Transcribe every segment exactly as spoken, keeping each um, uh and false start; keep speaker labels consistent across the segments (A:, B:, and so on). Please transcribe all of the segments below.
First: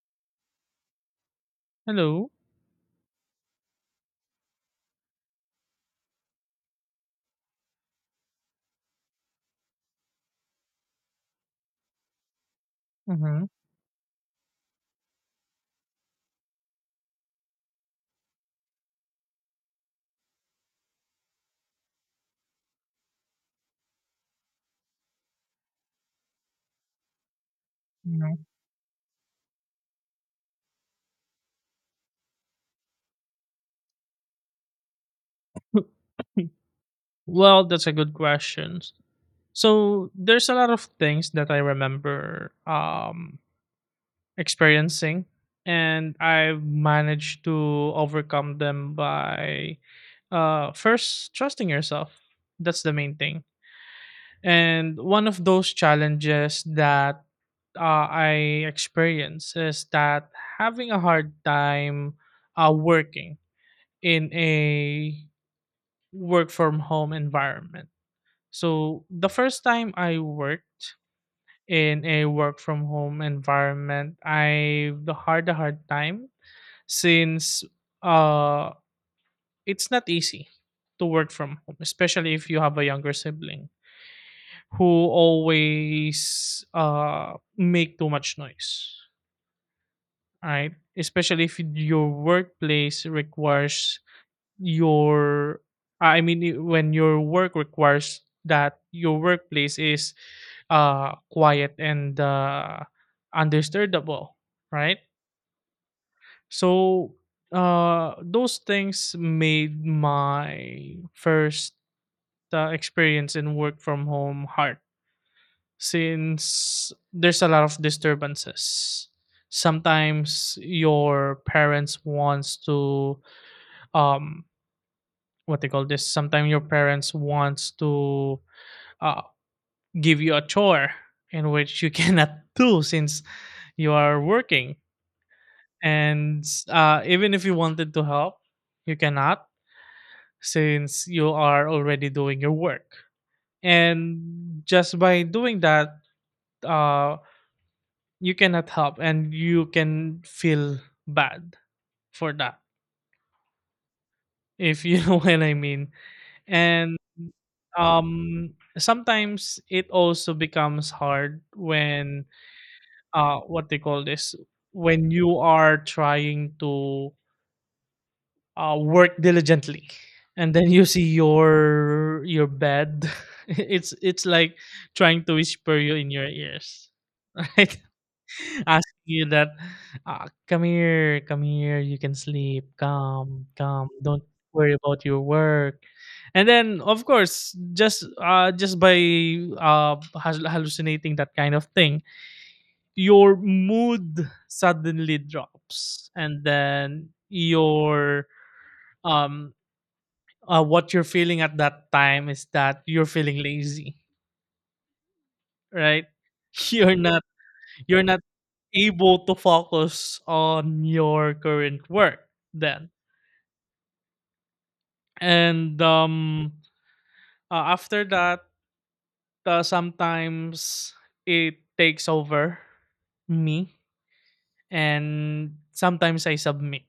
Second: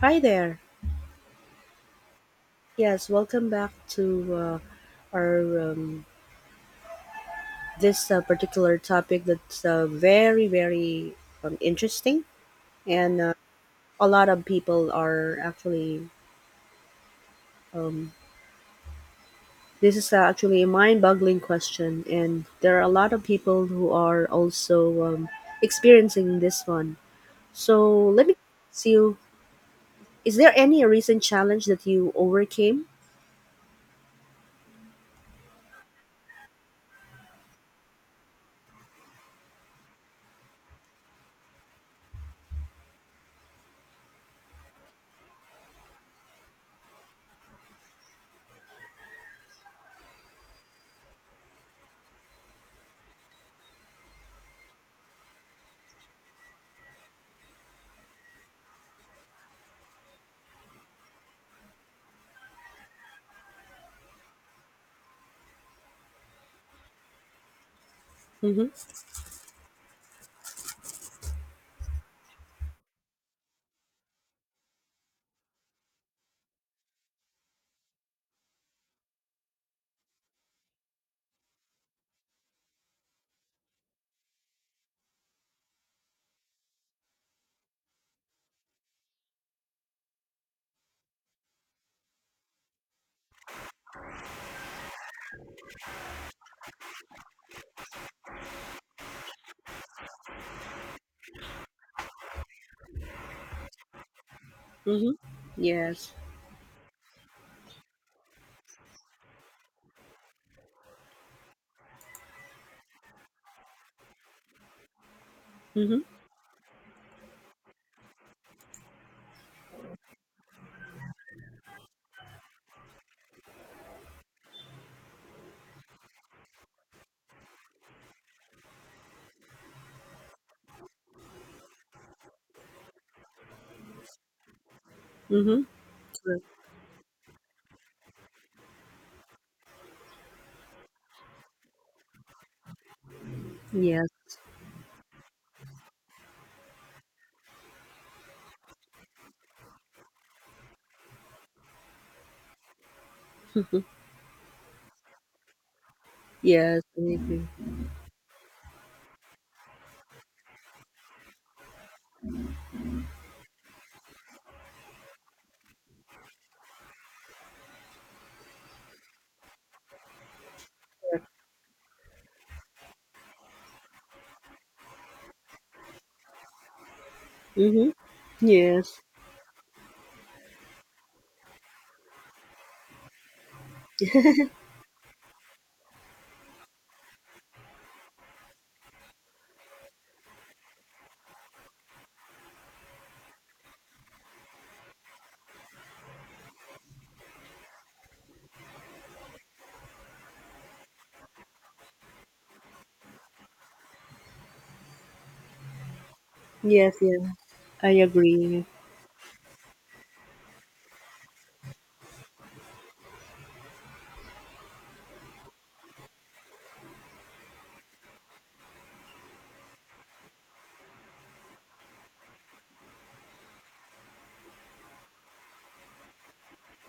A: Hi there.
B: Hello.
A: Yes, welcome back to uh, our um, this uh, particular topic that's uh, very very um, interesting, and uh,
B: Mm-hmm.
A: a lot of people are actually. Um, this is uh, actually a mind-boggling question, and there are a lot of people who are also um, experiencing this one. So let
B: hmm
A: me see you: Is there any recent challenge that you overcame?
B: Well, that's a good question. So there's a lot of things that I remember um, experiencing, and I've managed to overcome them by uh, first trusting yourself. That's the main thing. And one of those challenges that uh, I experience is that having a hard time uh, working in a work from home environment.
A: Mm-hmm.
B: So the first time I worked in a work from home environment, I the hard the hard time since uh it's not easy to work from home, especially if you have a younger sibling who always uh make too much noise. Right? Especially if your workplace requires your I mean I- when your work requires that your workplace is uh quiet and uh undisturbable, right?
A: Mm-hmm. Yes.
B: So uh those things made my first uh, experience in work from home hard
A: Mm-hmm.
B: since there's a lot of disturbances. Sometimes your parents wants to um what they call this sometimes your parents wants to uh, give you a chore in which you cannot do since you are working,
A: Mm-hmm.
B: and uh, even if you wanted to help, you cannot since you are already doing your work.
A: Yes.
B: And just by doing that, uh, you cannot help and you can feel bad for that,
A: Mm-hmm.
B: if you know what I mean.
A: Yes,
B: And
A: I agree.
B: um sometimes it also becomes hard when uh what they call this when you are trying to uh work diligently, and then you see
A: Yeah.
B: your your bed it's it's like trying to whisper you in your ears right?
A: Mm-hmm. Yes.
B: Asking you that, uh, "Come here, come here, you can sleep. Come, come, don't worry about your work." And then, of course, just uh, just by uh, hal- hallucinating that kind of thing, your mood suddenly drops, and then your um uh, what you're feeling at that time is that you're feeling lazy, right?
A: Yes,
B: You're not.
A: yeah. I
B: You're not
A: agree.
B: able to focus on your current work then. And um, uh, after that, uh, sometimes it takes over me, and sometimes I submit,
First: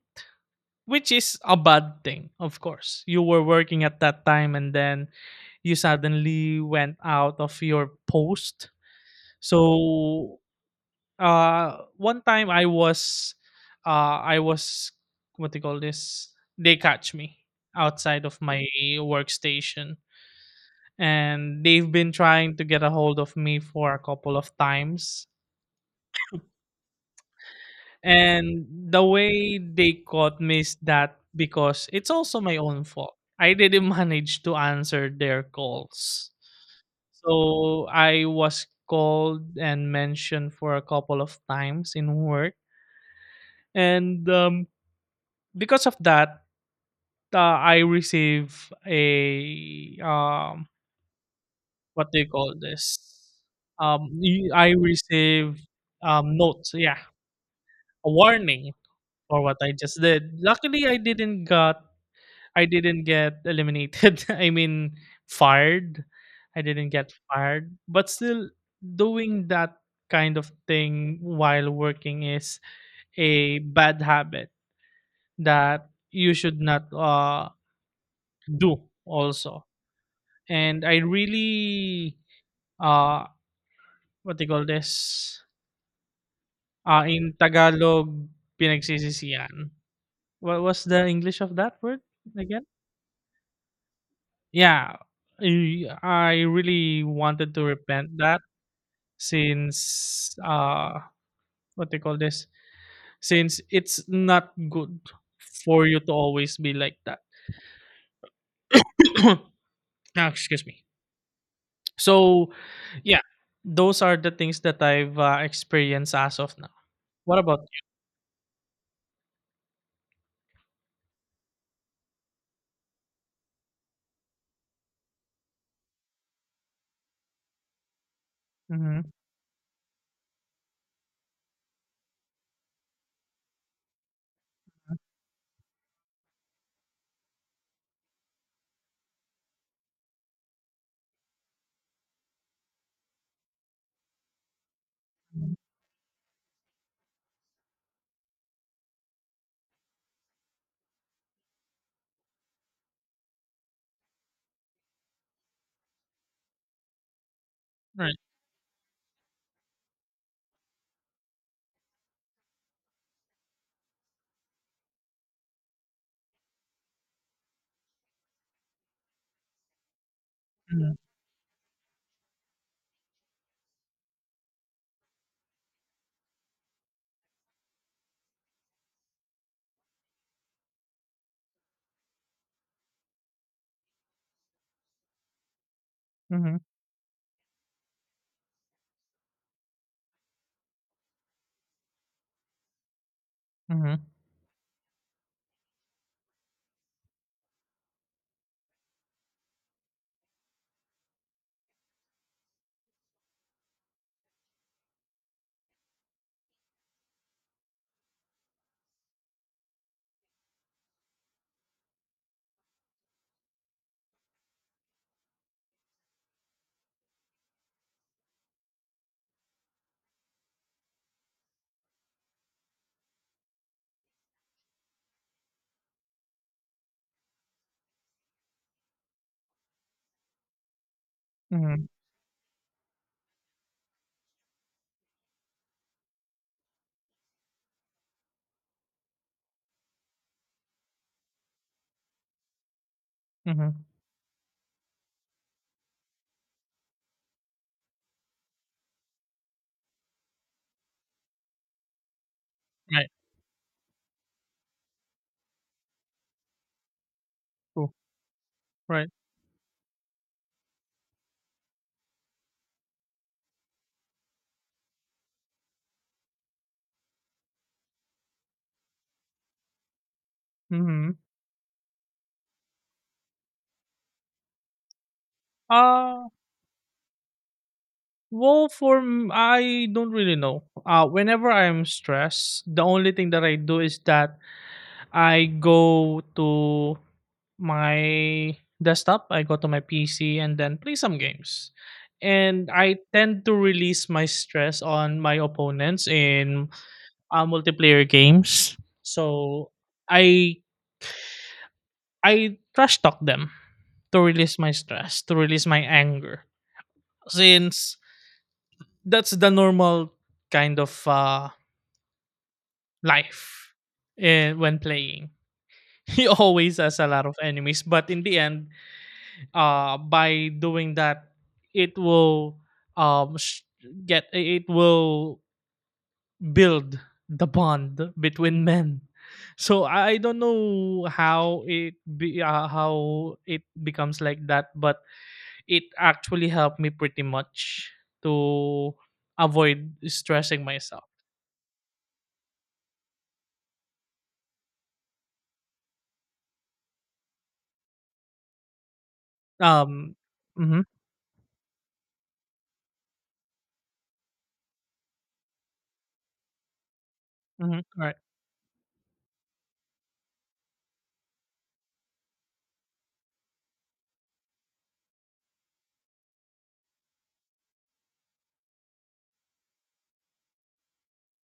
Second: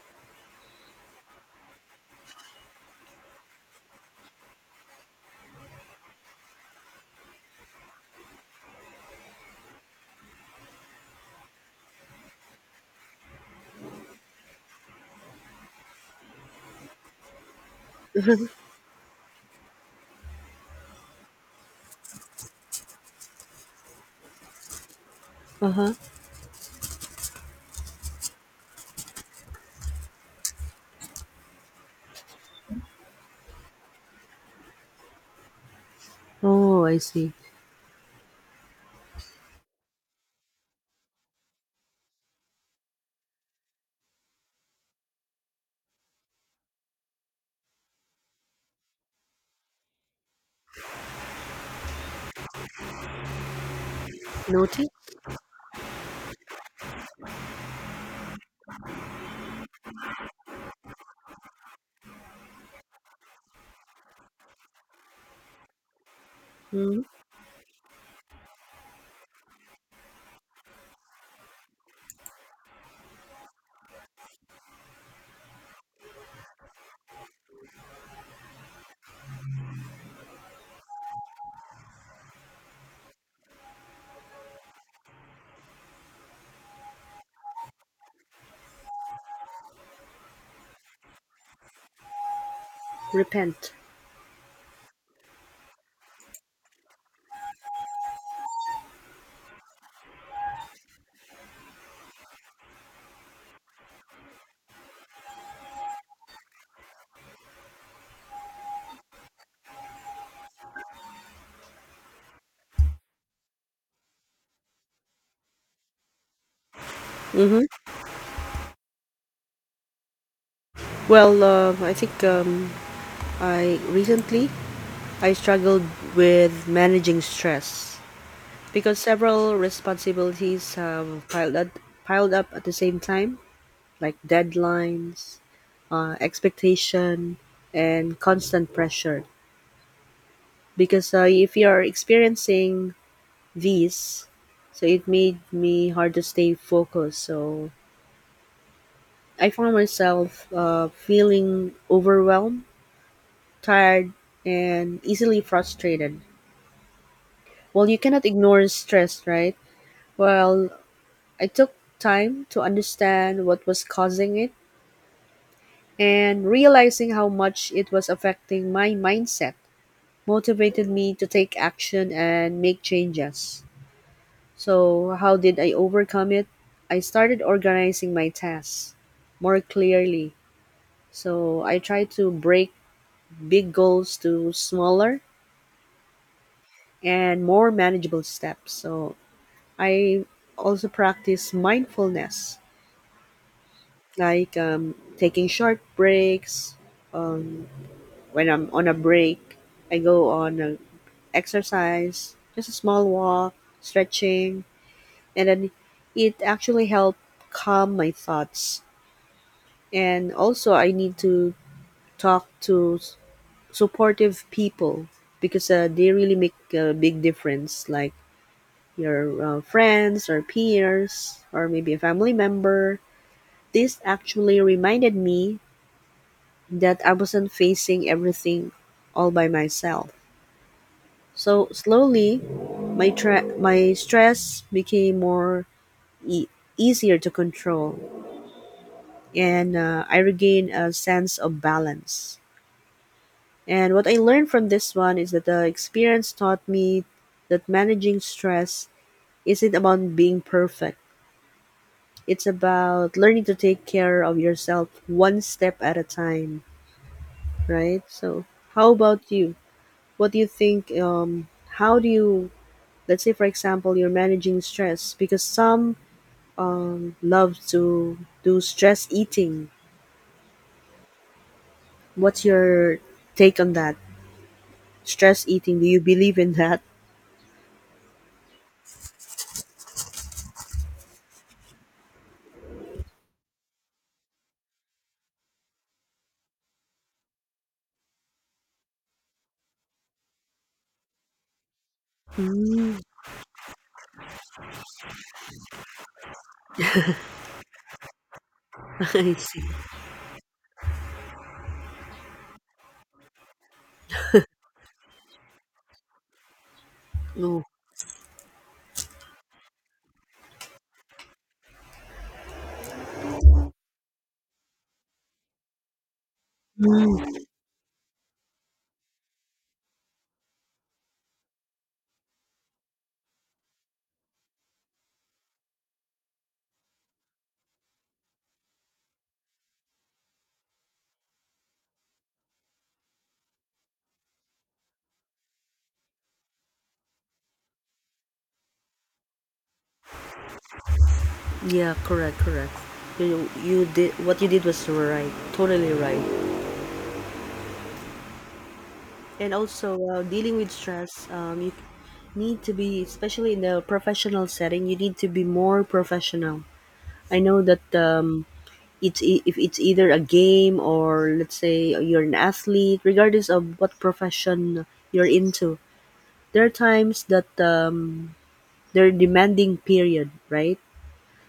B: which is a bad thing, of course. You were working at that time, and then you suddenly went out of your post. So uh one time I was uh I was what do you call this? They catch me outside of my workstation, and they've been trying to get a hold of me for a couple of times.
A: Uh-huh.
B: And the way they caught me is that because it's also my own fault. I didn't manage to answer their calls.
A: Oh, I see.
B: So I was called and mentioned for a couple of times in work. And um because of that, uh, I receive a um, what do you call this? Um, y- I
A: Naughty?
B: receive um notes, yeah, a warning for what I just did. Luckily, I didn't got I didn't get eliminated. I mean, fired. I didn't
A: Mm-hmm.
B: get fired, but still doing that kind of thing while working is a bad habit that you should not uh do also. And I really uh what they call this? Uh, in Tagalog, pinagsisisihan. What was the English of that word again?
A: Repent.
B: Yeah. I, I really wanted to repent that since uh what they call this? Since it's not good for you to always be like that. Ah, excuse me. So yeah, those are the things that I've uh, experienced as of now. What
A: Mm-hmm.
B: about
A: Well, uh, I think um, I recently I struggled with managing stress because
B: you?
A: several responsibilities have piled up, piled up at the same time, like deadlines, uh, expectation and constant pressure because uh, if you are experiencing V's. So it made
B: Mm-hmm.
A: me hard to stay focused. So I found myself uh, feeling overwhelmed, tired, and easily frustrated. Well, you cannot ignore stress, right? Well, I took time to understand what was causing it and realizing how much it was affecting my mindset motivated
B: Mhm,
A: me to take action and make changes. So, how did I overcome it? I started organizing my tasks more clearly. So, I tried to break big goals to smaller
B: mhm,
A: and more manageable steps. So, I also practice mindfulness,
B: mhm,
A: like um, taking short breaks. Um, when I'm on a break, I go on an exercise, just a small walk, stretching, and then it actually helped calm my thoughts. And also I need to talk to s- supportive people because uh, they really make a big difference, like your uh, friends or peers or maybe a family member. This actually reminded me that I wasn't facing everything all by myself. So
B: mhm,
A: slowly, my tra- my stress became more e- easier to control, and uh, I regained a sense of balance.
B: mhm.
A: And what I learned from this one is that the experience taught me that managing stress isn't about being perfect. It's
B: Right,
A: about learning to take care of yourself one step at a time,
B: cool,
A: right? So, how
B: right.
A: about you? What do you think? Um, how do you, let's say, for example, you're managing stress because some um, love to do stress eating.
B: Mhm.
A: What's your take on that? Stress eating, do you
B: Uh,
A: believe in that?
B: well, for m I don't really know. Uh, whenever I'm stressed, the only thing that I do is that I go to my desktop, I go to my P C, and then play some games. And
A: Mm.
B: I tend to release my stress on my opponents in uh, multiplayer games.
A: I see.
B: So I I trash talk them to release my stress, to release my anger.
A: No.
B: Since that's the normal kind of uh, life eh, when playing. He always has a lot of
A: Mm.
B: enemies, but in the end, uh, by doing that, it will um, sh- get it will build the bond between men. So I I don't know how it be uh, how it becomes like that, but it actually helped me pretty much to avoid stressing myself.
A: Yeah, correct, correct. You you did what you did was right, totally right. And also,
B: Um.
A: uh, dealing with
B: Mm-hmm.
A: stress, um, you need to be, especially in the professional setting, you need to be more professional. I know
B: Mm-hmm.
A: that
B: All right.
A: um, it's e- if it's either a game or let's say you're an athlete, regardless of what profession you're into, there are times that um, they're demanding period, right?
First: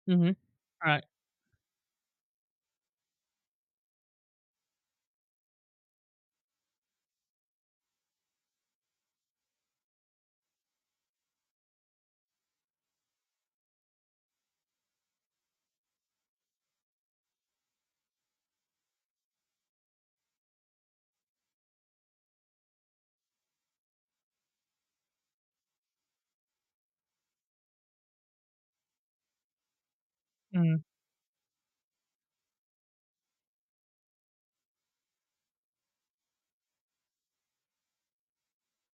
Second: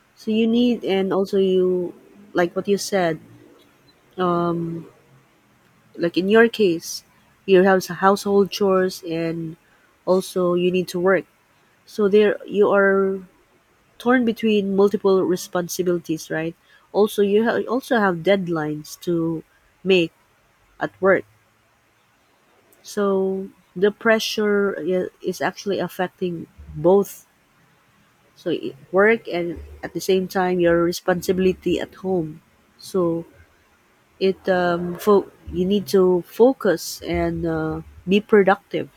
B: Mm-hmm.
A: So you need,
B: All right.
A: and also you, like what you said, um, like in your case, you have some household chores and also you need to work. So there you are torn between multiple responsibilities, right? Also you ha- also have deadlines to make at work. So the pressure i- is actually affecting both. So i- work and at the same time
B: Mm-hmm.
A: your responsibility at home. So it um fo- you need to focus and uh, be productive,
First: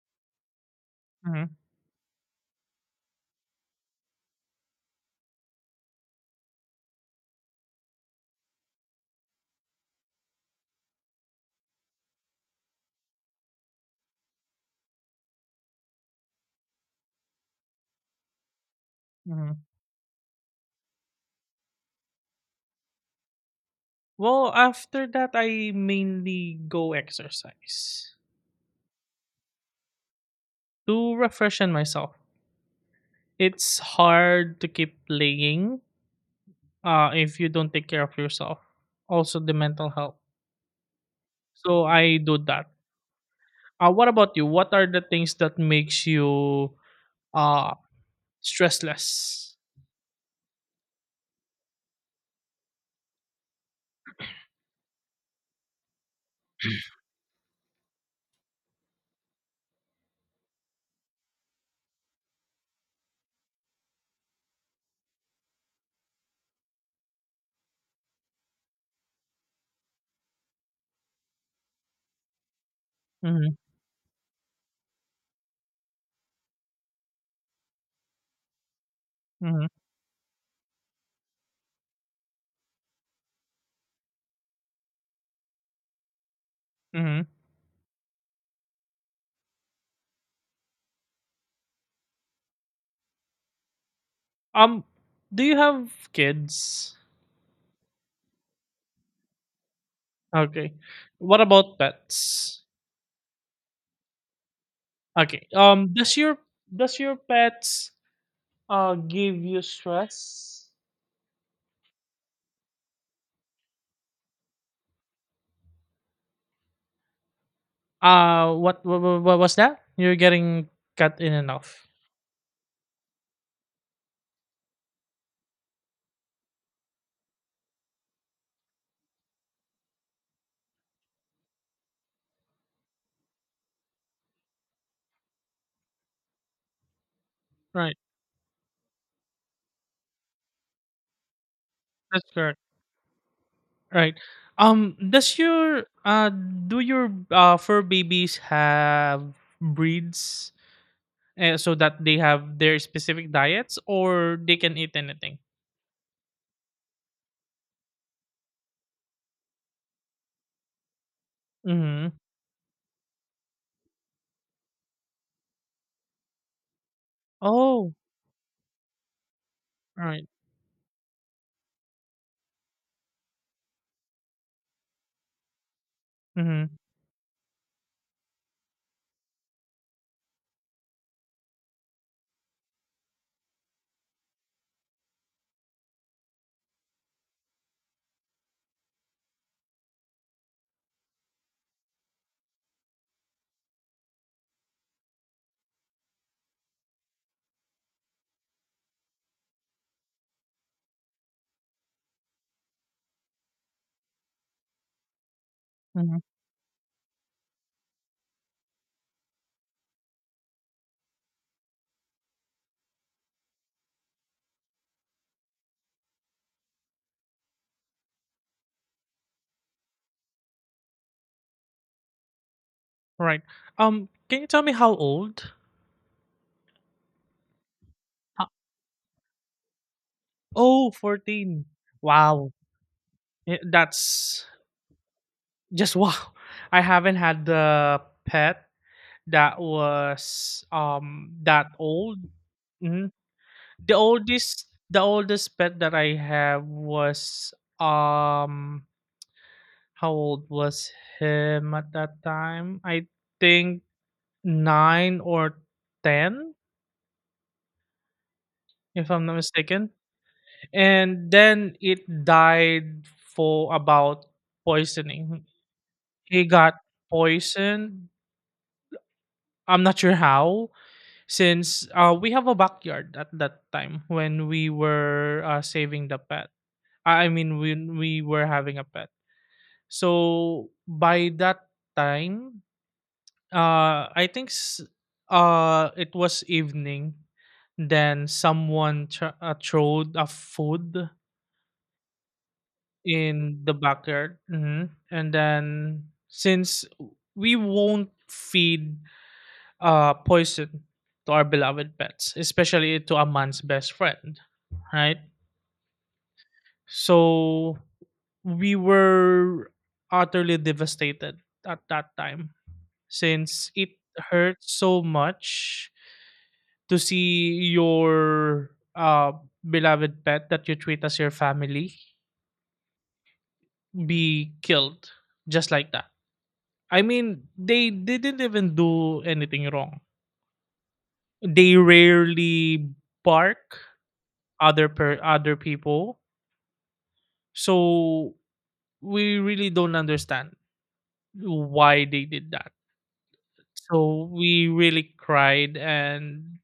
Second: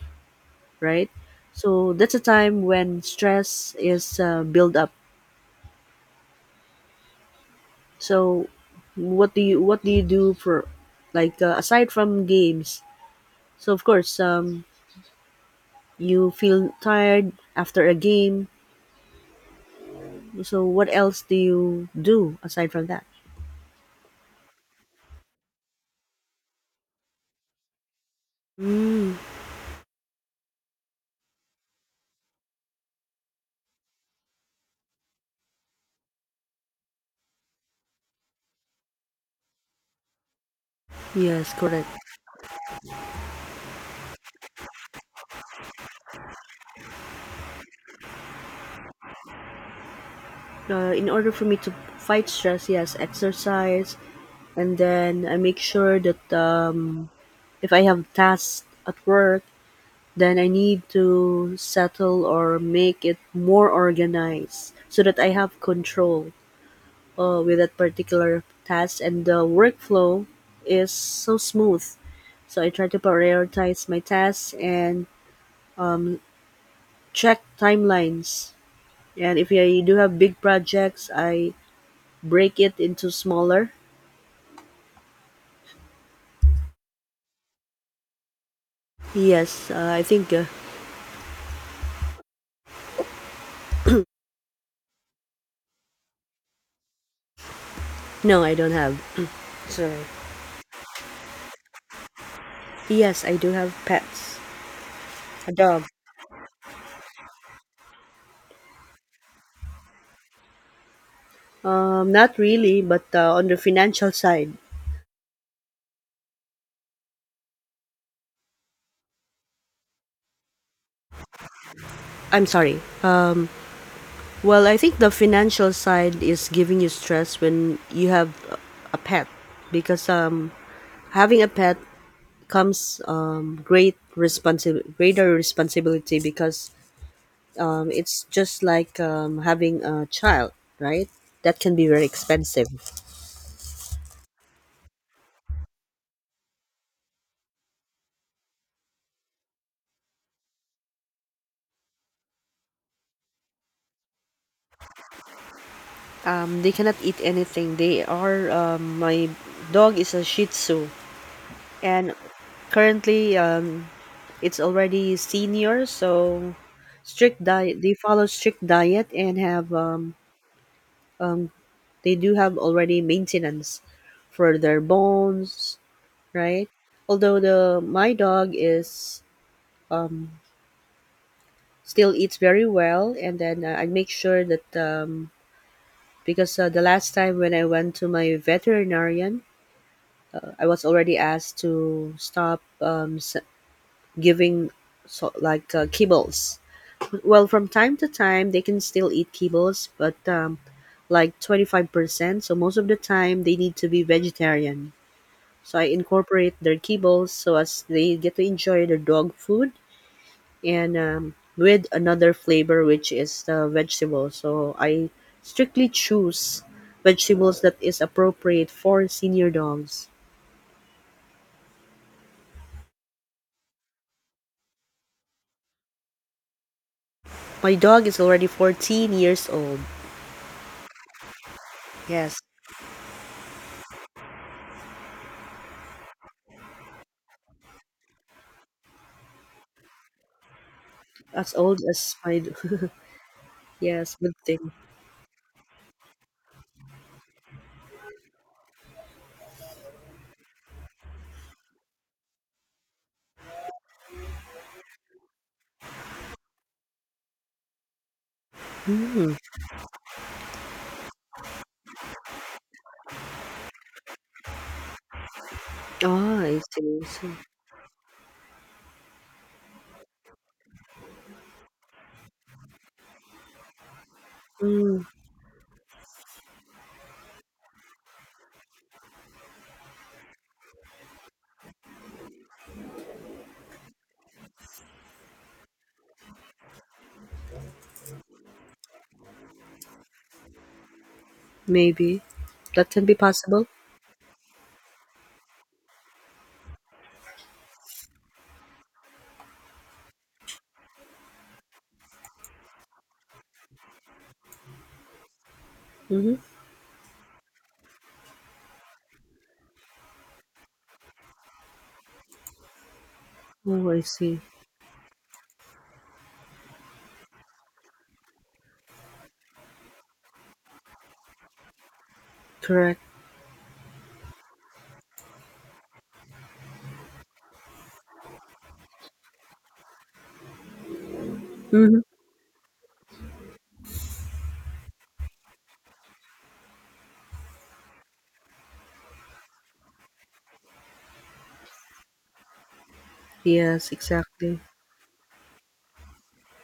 A: right?
B: Mm-hmm.
A: So that's a time when stress is uh, build up. So what do you what do you do for like uh, aside from games? So of course, um, you feel tired after a game.
B: Mm-hmm.
A: So what else do you do aside from that?
B: Well, after that, I mainly go exercise
A: Mm,
B: to refreshen myself. It's hard to keep playing uh, if you don't take care of yourself. Also, the mental health.
A: yes,
B: So
A: correct.
B: I do that. Uh, what about you? What are the things that makes you uh, stressless?
A: Uh, in order for me to fight stress, yes, exercise, and then I make sure that um, if I have tasks at work, then I need to settle or make it more organized so that I have control uh, with that particular task and the workflow is so smooth. So I try to
B: Mhm,
A: prioritize my tasks and check timelines. And if
B: mhm,
A: I do have big projects, I break it into smaller.
B: mhm.
A: Yes, uh, I think uh,
B: Um, do you have kids?
A: no, I don't have. Sorry.
B: Okay. What about pets?
A: Yes, I do have pets.
B: Okay.
A: A dog.
B: Um, does your does your pets uh give you stress?
A: Um, not really, but uh, on the financial side,
B: Uh, what what, what was that? You're getting cut in and off.
A: I'm sorry. Uh, Well, I think the financial side is giving you stress when you have a a pet because um having a pet comes um great responsi- greater responsibility because um
B: Right.
A: it's just like um having a child, right? That can be very
B: That's correct.
A: expensive.
B: Right. Um, does your uh do your uh fur babies have breeds uh, so that they have their specific diets or they can eat anything?
A: Um they cannot eat anything. They are um My dog is a shih tzu,
B: Mhm.
A: and currently um it's already senior, so strict diet they
B: Oh,
A: follow strict diet and have um,
B: right.
A: um they do have already maintenance for their bones, right.
B: Mhm,
A: Although the my dog is um still eats very well, and then uh, I make sure that um because uh, the last time when I went to my veterinarian, uh, I was already asked to stop um s- giving, so like uh, kibbles. Well, from time to time, they can still eat kibbles, but um, like twenty-five percent. So most of the time, they need to be vegetarian. So I
B: mhm,
A: incorporate their kibbles so as they get to enjoy their dog food and um, with another flavor, which is the vegetable. So I strictly choose vegetables that is appropriate for senior dogs.
B: right. Um, can you tell me how old?
A: My dog is already
B: Ho
A: fourteen years old.
B: oh, fourteen.
A: Yes,
B: Wow. Eh, that's just wow. I haven't had the pet that was, um,
A: as
B: that
A: old as
B: old.
A: my
B: Mhm. The
A: yes, good
B: oldest
A: thing.
B: the oldest pet that I have was, um how old was him at that time? I think nine or ten, if I'm
A: Hmm.
B: not mistaken. And then it died for about poisoning.
A: Ah,
B: He
A: I
B: got
A: see. So,
B: poisoned. I'm not sure how, since uh, we have a backyard at that time when we
A: mm,
B: were uh, saving the pet. I I mean, when we were having a pet. So by that time, uh, I think s- uh, it was evening. Then someone tr- uh, throwed a food
A: maybe that can be
B: in
A: possible.
B: the backyard. Mhm. And then since we won't feed uh poison to our beloved pets, especially to a man's best friend, right?
A: Hmm.
B: So we were utterly devastated at that time since
A: Oh,
B: it
A: I see.
B: hurt so much to see your uh beloved pet that you treat as your family
A: Correct.
B: be killed just like that. I mean, they didn't even do anything wrong. They
A: Hmm.
B: rarely bark other per other people. So we really don't understand why they did that.
A: Yes,
B: So
A: exactly.
B: we really cried, and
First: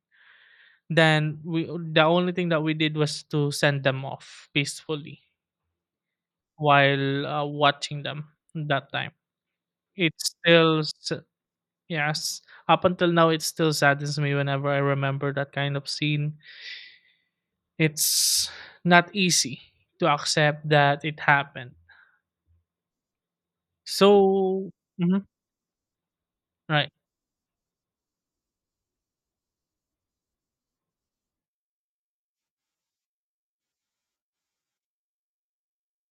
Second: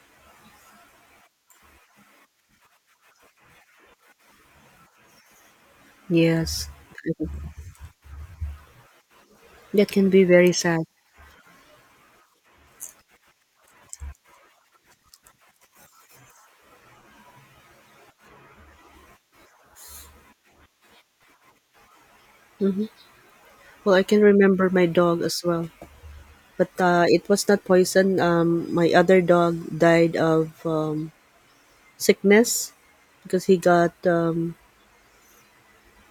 B: then we the only thing that we did was to send them off peacefully
A: Yes,
B: while uh, watching them that time.
A: that can be
B: It's
A: very
B: still
A: sad.
B: s- yes, up until now it still saddens me whenever I remember that kind of scene. It's not easy to accept that it happened.
A: Hmm. Well, I can
B: So
A: remember my dog
B: mhm,
A: as well, but
B: right.
A: uh, it was not poison. Um, my other dog died of um, sickness because he got. Um,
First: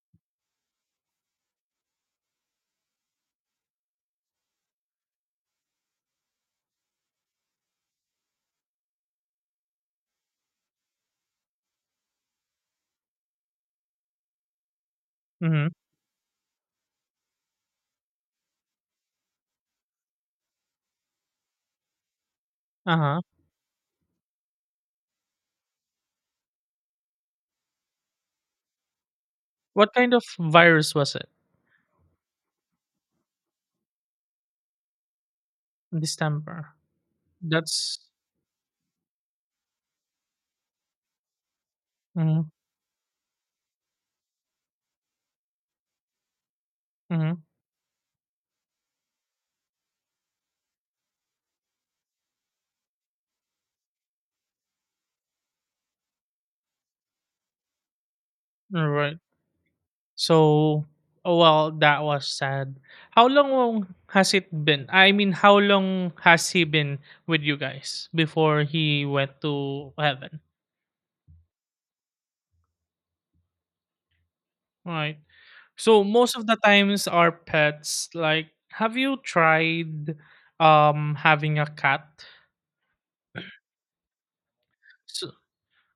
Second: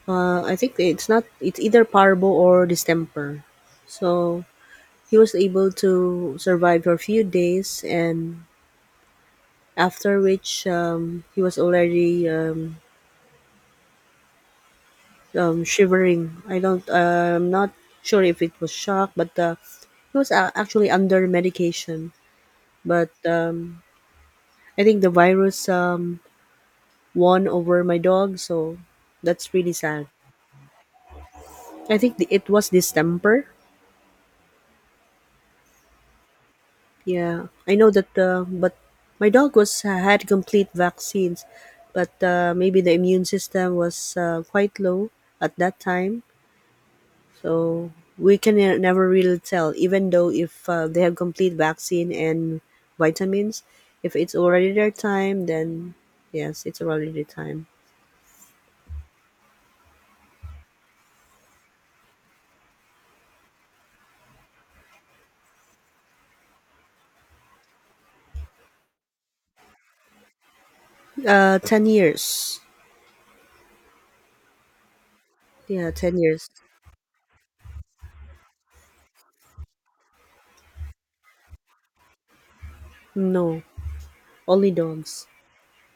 A: uh, I think it's not. It's either parvo or distemper. So he was able to survive for a few days, and after which um, he was already um, um,
B: Mhm.
A: shivering. I don't, uh, I'm not sure if it was shock, but uh, he was uh, actually under medication. But
B: Uh-huh.
A: um, I think the virus um, won over my dog, so that's really
B: What
A: sad.
B: kind of virus was it?
A: I think the, it was distemper.
B: Distemper.
A: Yeah, I know
B: That's
A: that. Uh, but my dog was uh, had complete vaccines, but
B: mhm,
A: uh, maybe the immune system was uh, quite low at that time.
B: mhm,
A: So we can ne- never really tell, even though if uh, they have complete vaccine and vitamins, if it's already their time, then yes, it's already their time.
B: right. So oh, well, that was sad. How long has it been? I mean, how long has he been with you guys before he went to heaven?
A: Uh, ten years.
B: Right.
A: Yeah,
B: So
A: ten
B: most of
A: years.
B: the times our pets like have you tried um having a cat?
A: No, only dogs.
B: So,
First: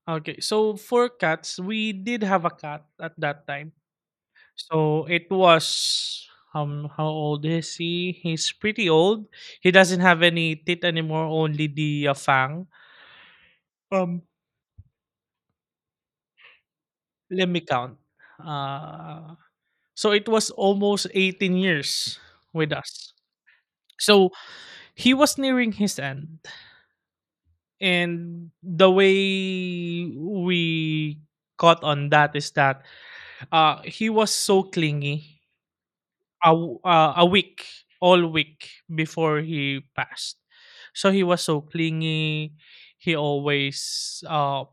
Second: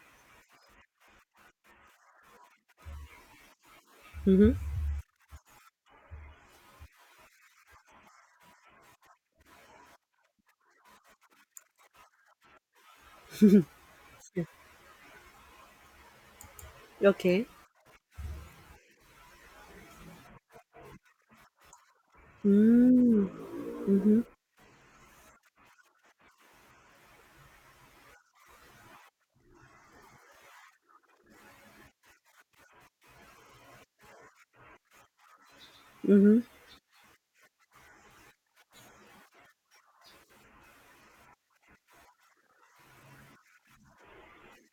B: okay, so for cats, we did have a cat at that time.
A: Mm-hmm.
B: So it was um how old is he? He's pretty old. He doesn't have any teeth anymore, only the uh, fang. Um
A: Okay.
B: let me count. Uh so it was almost eighteen years with us.
A: Mm-hmm. Mm-hmm.
B: So he was nearing his end. And the way we caught on that is that uh he was so clingy. A, w- uh, a week all week before he passed. So he was so clingy. He always uh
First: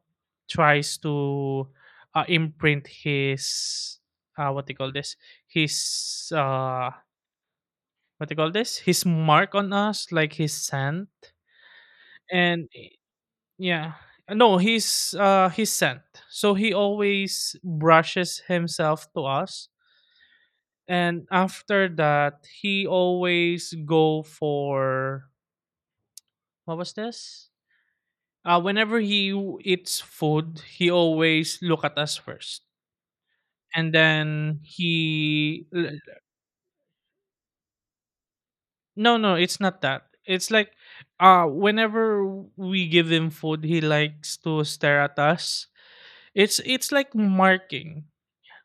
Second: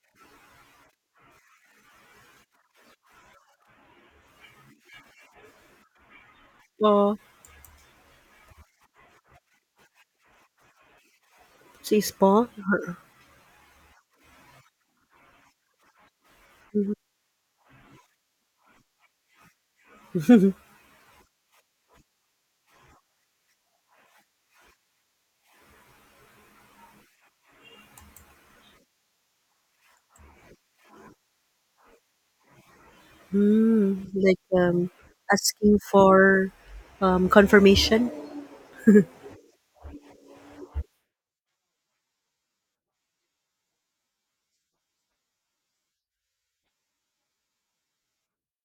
B: tries to uh, imprint his uh what do you call this his uh
A: Oh,
B: what do you call this, his mark on us, like his scent.
A: she's paw.
B: And yeah. No, he's uh he's sent. So he always brushes himself to us. And after that, he always go for what was this? Uh, whenever he eats food, he always look at us first. And
A: Mm, like
B: then
A: um,
B: he
A: asking
B: l-
A: for um, confirmation.
B: No, no, it's not that. It's like uh whenever we give him food, he likes to stare at us. It's it's like marking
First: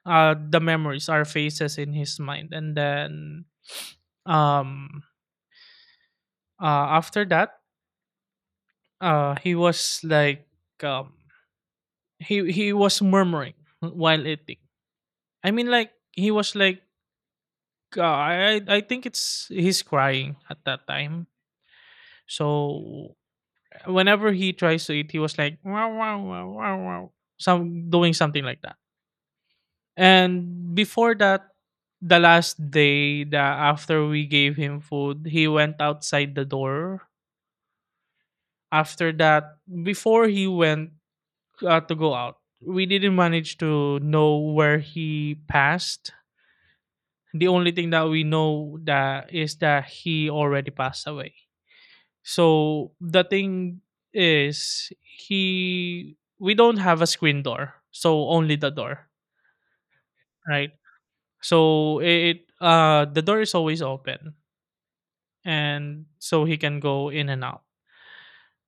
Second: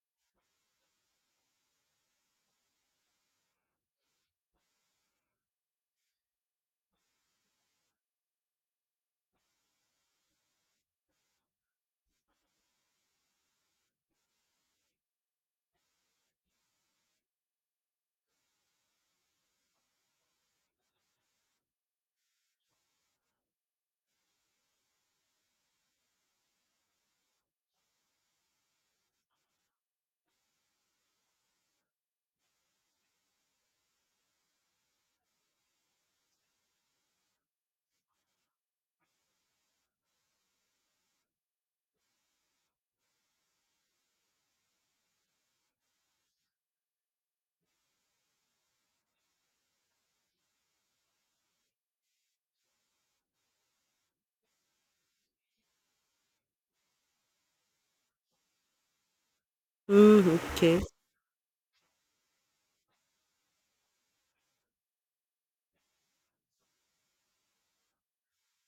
B: uh the memories our faces in his mind. And then um uh after that, uh he was like um he he was murmuring while eating. I mean, like he was like, uh, i i I think it's he's crying at that time. So whenever he tries to eat, he was like wow wow wow wow wow, some doing something like that. And before that, the last day that after we gave him food, he went outside the door. After that, before he went uh, to go out, we didn't manage to know where he passed. The only thing that we know that is that he already passed away. So the thing is, he we don't have a screen door, so only the door,
A: Mm,
B: right?
A: okay.
B: So it uh the door is always open, and so he can go in and out.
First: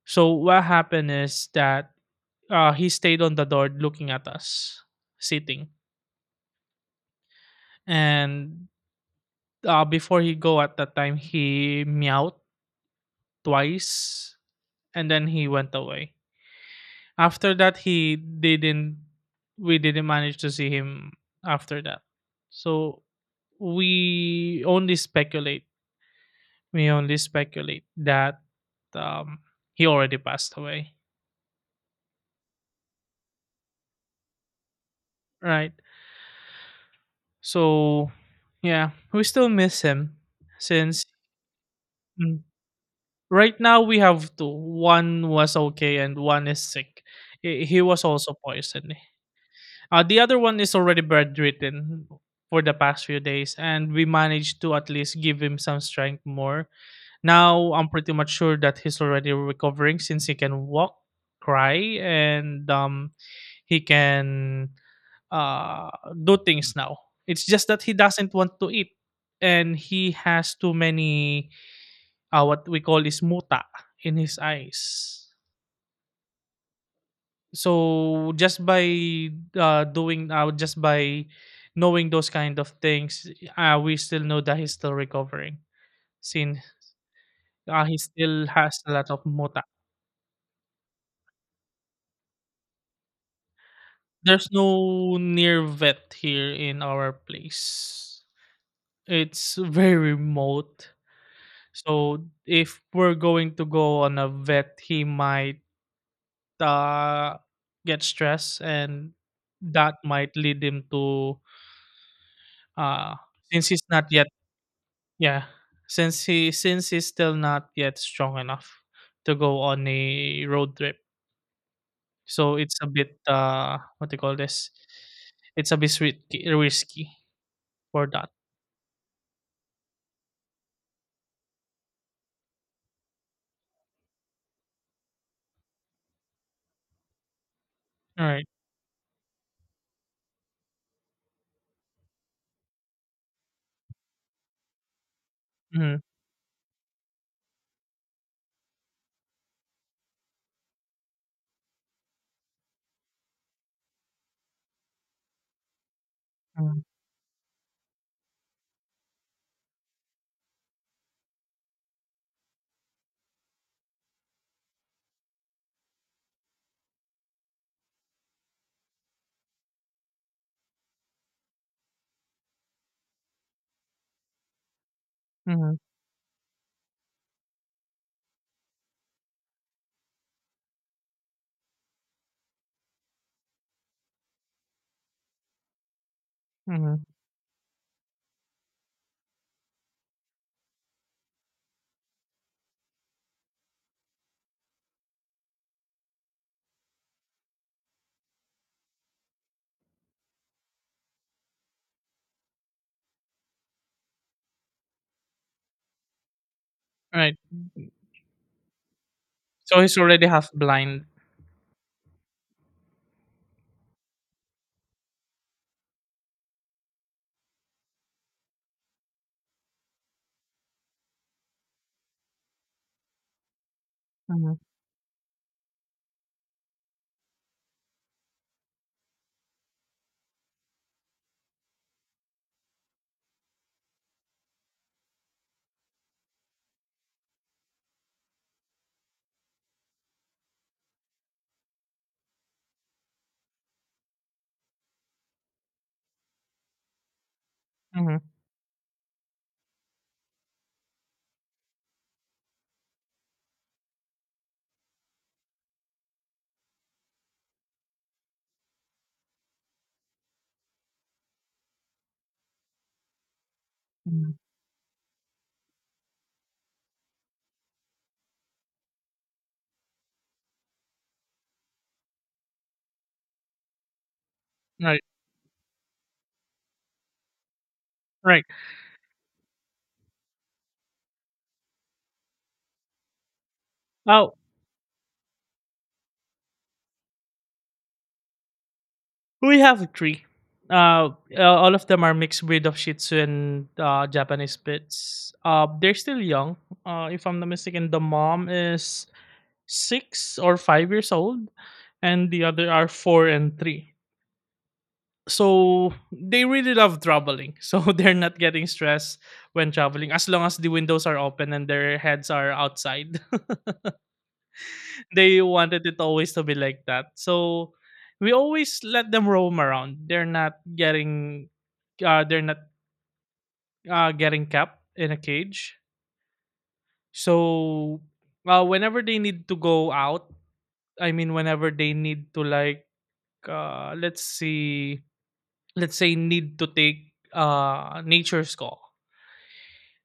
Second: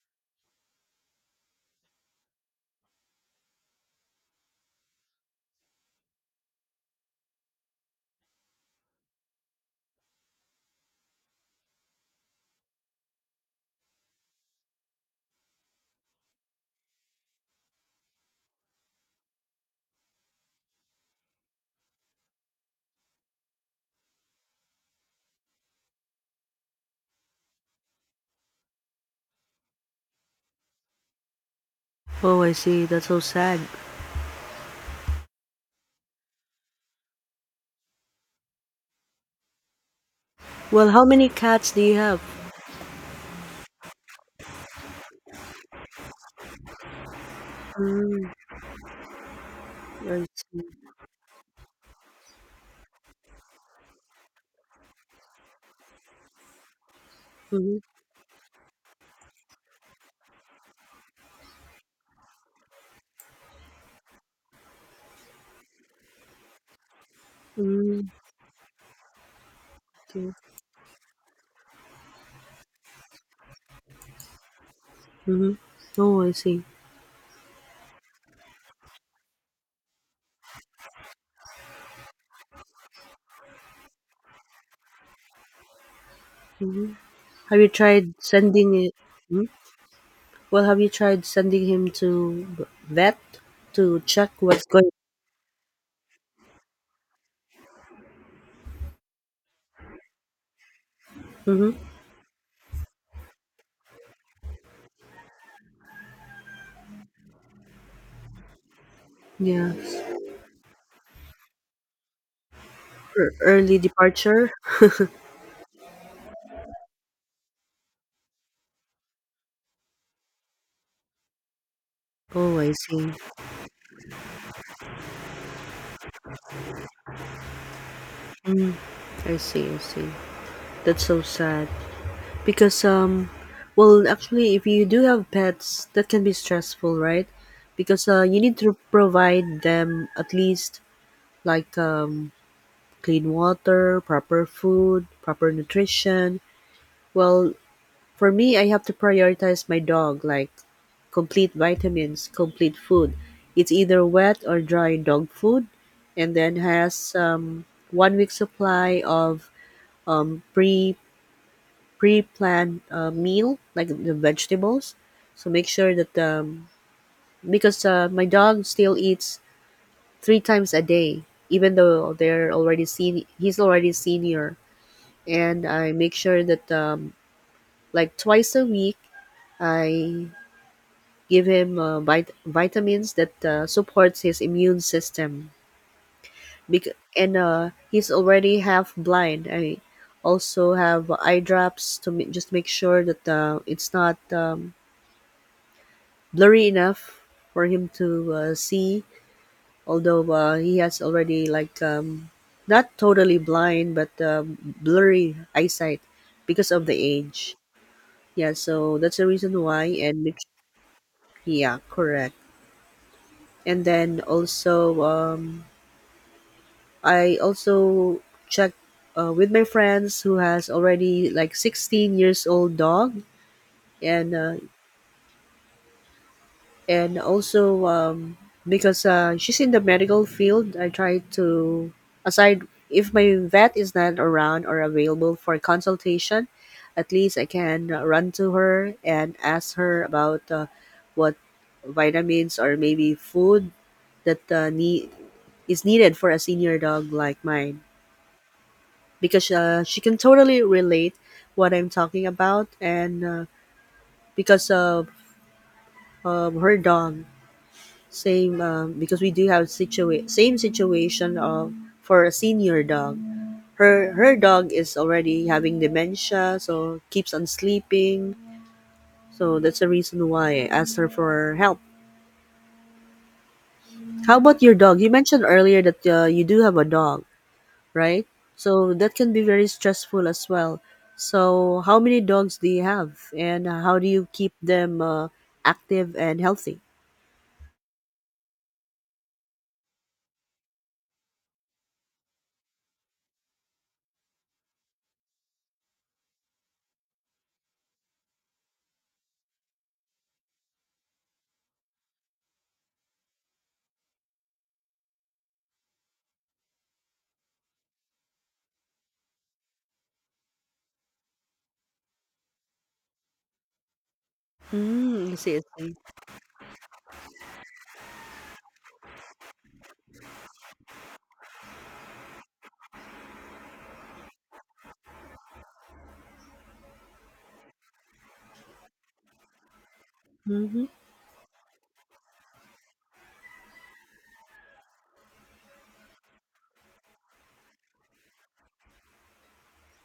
B: So what happened is that uh, he stayed on the door looking at us sitting, and uh, before he go at that time he meowed twice, and then he went away. After that, he didn't. We didn't manage to see him after that. So we only speculate. We only speculate that um, he already passed away,
A: Oh, I see. That's so sad.
B: right? So, yeah, we still miss him
A: Well, how
B: since
A: many cats do you have?
B: mm, right now we have two. One was okay and one is sick. He he was
A: Mm,
B: also poisoned. Uh, the
A: I
B: other one
A: see.
B: is already bedridden for the past few days, and we managed to at least give him some strength more. Now
A: Mm-hmm.
B: I'm pretty much sure that he's already recovering since he can walk, cry, and um he can uh, do things now. It's just that he
A: Mm,
B: doesn't want to eat, and he
A: okay.
B: has too many uh, what we call is muta in his eyes.
A: Mm-hmm. Oh, I see.
B: So just by uh, doing uh, just by knowing those kind of things, uh, we still know that he's still recovering. Since
A: Have you
B: uh, He
A: tried
B: still has
A: sending
B: a
A: it?
B: lot of
A: Mm?
B: muta.
A: Well, have you tried sending him to v- vet to check
B: There's
A: what's going?
B: no near vet here in our place. It's very remote.
A: Mm-hmm.
B: So if we're going to go on a vet, he might uh, get stressed, and
A: Yeah.
B: that might lead him to uh,
A: Ear-
B: since
A: Early
B: he's not yet
A: departure.
B: yeah since he since he's still not yet strong enough to go on a road trip. So
A: Oh, I
B: it's a
A: see.
B: bit, uh what do you call this? It's a bit risky, risky for that.
A: I see. I see. That's so sad. Because um well actually if you do have pets, that can be stressful, right? Because uh,
B: All
A: you
B: right.
A: need to provide them at least like um clean water, proper food, proper
B: Mm-hmm.
A: nutrition. Well, for me I have to prioritize my dog like complete vitamins, complete food. It's either wet or dry dog food and then
B: Mm-hmm.
A: has um, one week supply of um, pre pre-planned uh, meal, like the vegetables. So make sure that um, because uh, my dog still eats three times a day, even though they're already seen. He's already senior, and I make sure that um, like twice a week I give him uh, vit- vitamins that uh, supports his immune system. Bec-
B: Mm-hmm.
A: and uh, He's already half blind. I also have eye drops to ma- just make sure that uh, it's not um, blurry enough for him to uh, see, although uh, he has already like um, not totally blind but um, blurry eyesight because of the
B: All right.
A: age, yeah, so that's the reason
B: So
A: why,
B: he's
A: and
B: already
A: make
B: half
A: sure,
B: blind.
A: yeah, correct. And then also um, I also checked uh, with my friends who has already like sixteen years old dog, and uh,
B: Mm-hmm.
A: and also um, because uh, she's in the medical field. I try to aside, if my vet is not around or available for consultation, at least I can uh, run to her and ask her about uh, what vitamins or maybe food that uh, need is needed for a senior dog like mine,
B: Mm-hmm.
A: because uh, she can totally relate what I'm talking about, and uh, because of um, her dog. Same, um, because we do have situa- same situation of for a senior dog. Her
B: Mm-hmm,
A: her dog is already having dementia, so keeps on sleeping. So that's the reason why I asked her for help. How about your dog?
B: right.
A: You mentioned earlier that uh, you do have a dog, right?
B: Right.
A: So that can be very stressful as well. So how many dogs do you have, and how do you
B: Uh,
A: keep them uh, active and healthy?
B: we have three. Uh, uh, all of them are mixed breed of Shih Tzu and uh, Japanese Spitz. Uh, they're still young. Uh, if I'm not mistaken, the mom is six or five years old, and the other are four and three. So they really love traveling. So they're not getting stressed when traveling, as long as the windows are open and their heads are outside.
A: Mm, I
B: They
A: see, I
B: wanted
A: see.
B: it always to be like that. So we always let them roam around. They're not getting uh they're not uh getting kept in a cage. So uh whenever they need to go out,
A: Mm-hmm.
B: I mean whenever they need to, like, uh let's see let's say need to take uh nature's call.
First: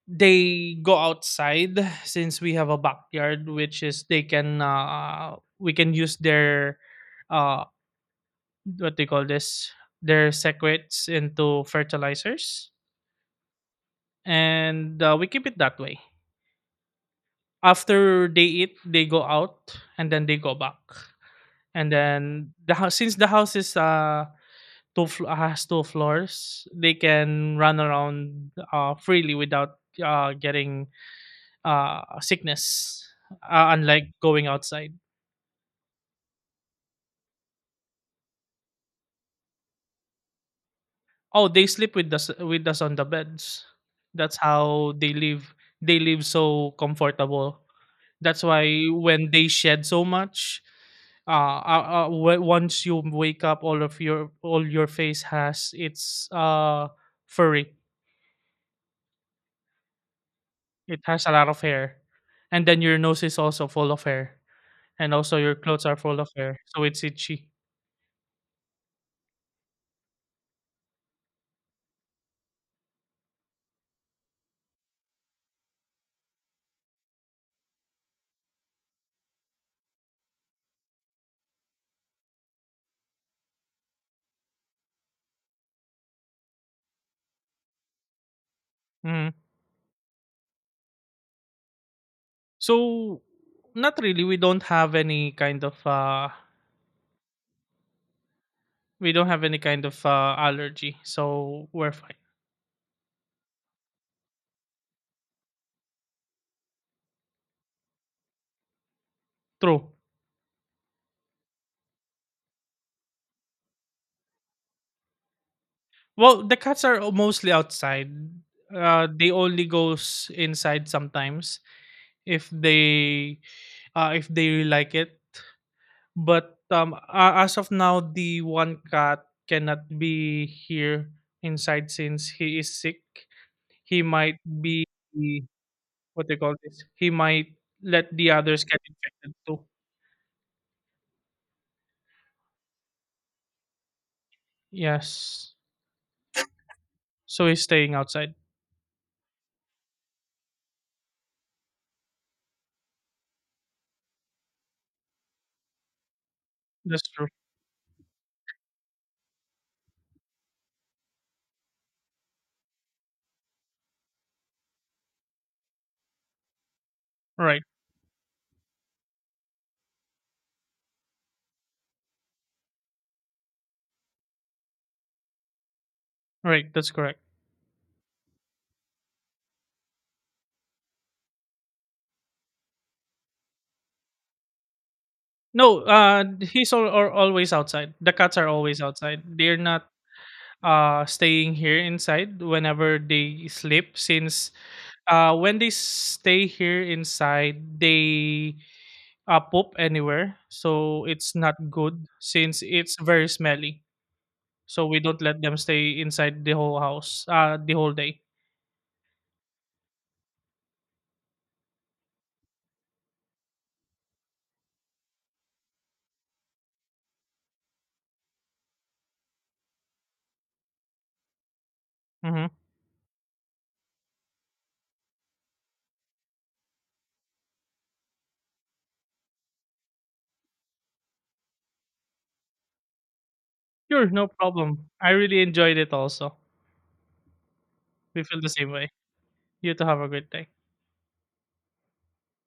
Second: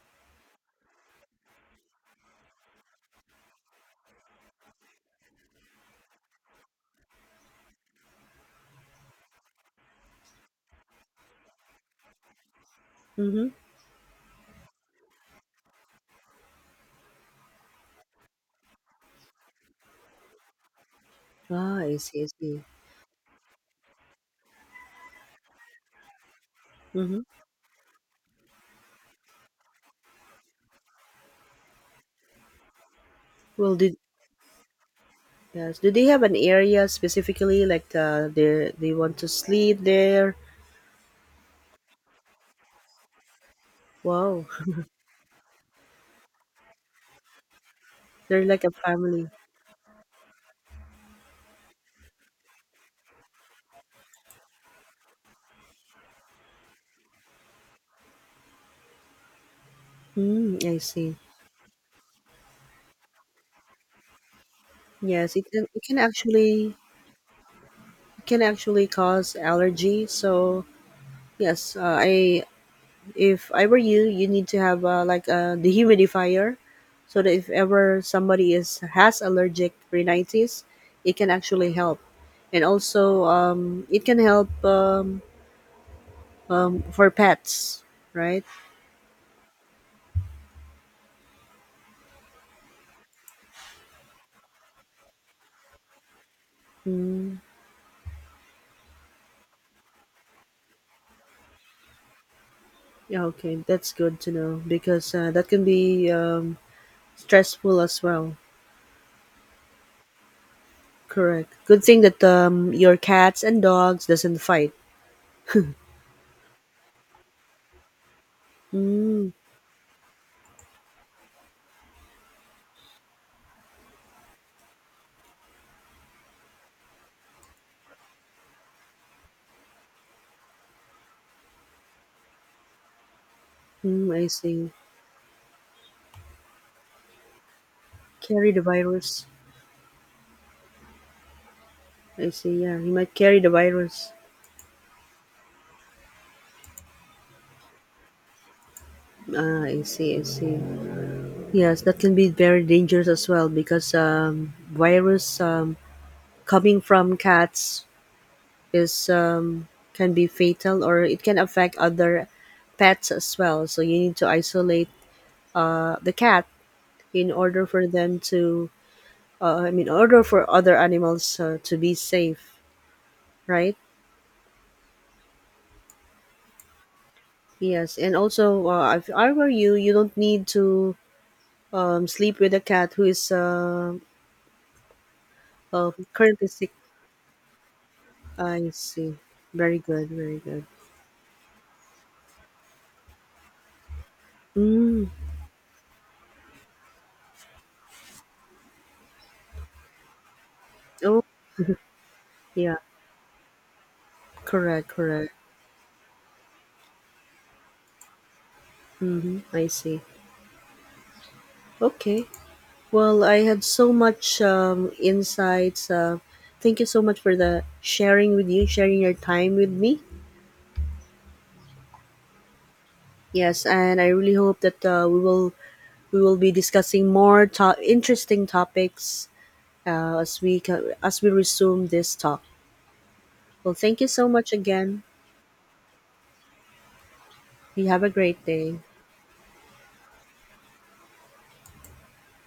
B: They go outside since we have a backyard, which is they can, uh we can use their uh, what they call this, their secrets into fertilizers,
A: Mm-hmm.
B: and uh, we keep it that way. After they eat they go out and then they go back,
A: Ah,
B: and
A: I see, I
B: then
A: see.
B: the house, since the house is uh two fl- has two floors, they
A: Mm-hmm.
B: can run around uh freely without uh getting uh sickness, uh,
A: Well, did
B: unlike going outside.
A: yes, do they have an area specifically like uh, they they want to sleep there?
B: Oh, they sleep with us with us on the beds. That's
A: Wow,
B: how they live. They live so comfortable.
A: they're
B: That's
A: like a
B: why
A: family.
B: when they shed so much, uh, uh, uh w- once you wake up, all of your all your face has, it's uh furry.
A: Mm, I
B: It
A: see.
B: has a lot of hair, and then your nose is also full of hair, and
A: Yes,
B: also
A: it
B: your
A: can it
B: clothes are
A: can
B: full of hair,
A: actually
B: so it's itchy.
A: it can actually cause allergy. So yes, uh, I if I were you, you need to have uh, like a dehumidifier, so that if ever somebody is has allergic rhinitis, it can actually help, and also um, it can help um, um, for pets, right?
B: Mhm. So not really. We don't have any kind of uh
A: Mm,
B: we don't have any kind of uh allergy, so we're fine.
A: yeah, okay, that's good to know because uh, that can be um, stressful as well.
B: True.
A: Correct. Good thing that um, your cats and dogs doesn't fight.
B: Well, the cats are mostly outside. Uh,
A: Mm,
B: they only goes inside sometimes if they, uh, if they really like it. But um, a as of now, the one cat cannot be here inside since he is sick. He
A: mm, I
B: might
A: see.
B: be, what they call this, he might let the
A: Carry the
B: others get
A: virus.
B: infected too.
A: I see. Yeah, he might carry the virus.
B: Yes, so he's staying outside.
A: Ah, I see. I see. Yes, that can be very dangerous as well because um, virus um, coming
B: That's
A: from
B: true.
A: cats is um, can be fatal or it can affect other pets as well. So you need to isolate uh, the cat in
B: Right,
A: order for them to uh, I mean, in order for other animals uh, to be safe, right.
B: right. That's correct.
A: Yes, and also, uh, if I were you, you don't need to um, sleep with a cat who is uh,
B: No,
A: uh,
B: uh,
A: currently sick.
B: he's all or always outside. The cats are
A: I
B: always
A: see.
B: outside. They're
A: Very
B: not
A: good, very good.
B: uh staying here inside whenever they sleep. Since
A: Mm.
B: uh when they stay here inside, they, uh, poop anywhere, so
A: Oh,
B: it's not good since
A: yeah,
B: it's very smelly. So
A: correct,
B: we don't
A: correct.
B: let them stay inside the whole house, uh the whole day.
A: Mm-hmm. I see. Okay. Well, I had so much um, insights, uh, thank you so much for the sharing with you sharing your time with me.
B: Hmm.
A: Yes, and I really hope that uh, we will we will be discussing more to- interesting topics, uh, as we co- as we resume this talk. Well, thank you
B: Sure, no
A: so much
B: problem.
A: again.
B: I really enjoyed it also.
A: You have a
B: We feel
A: great
B: the same
A: day.
B: way. You too, have a great day.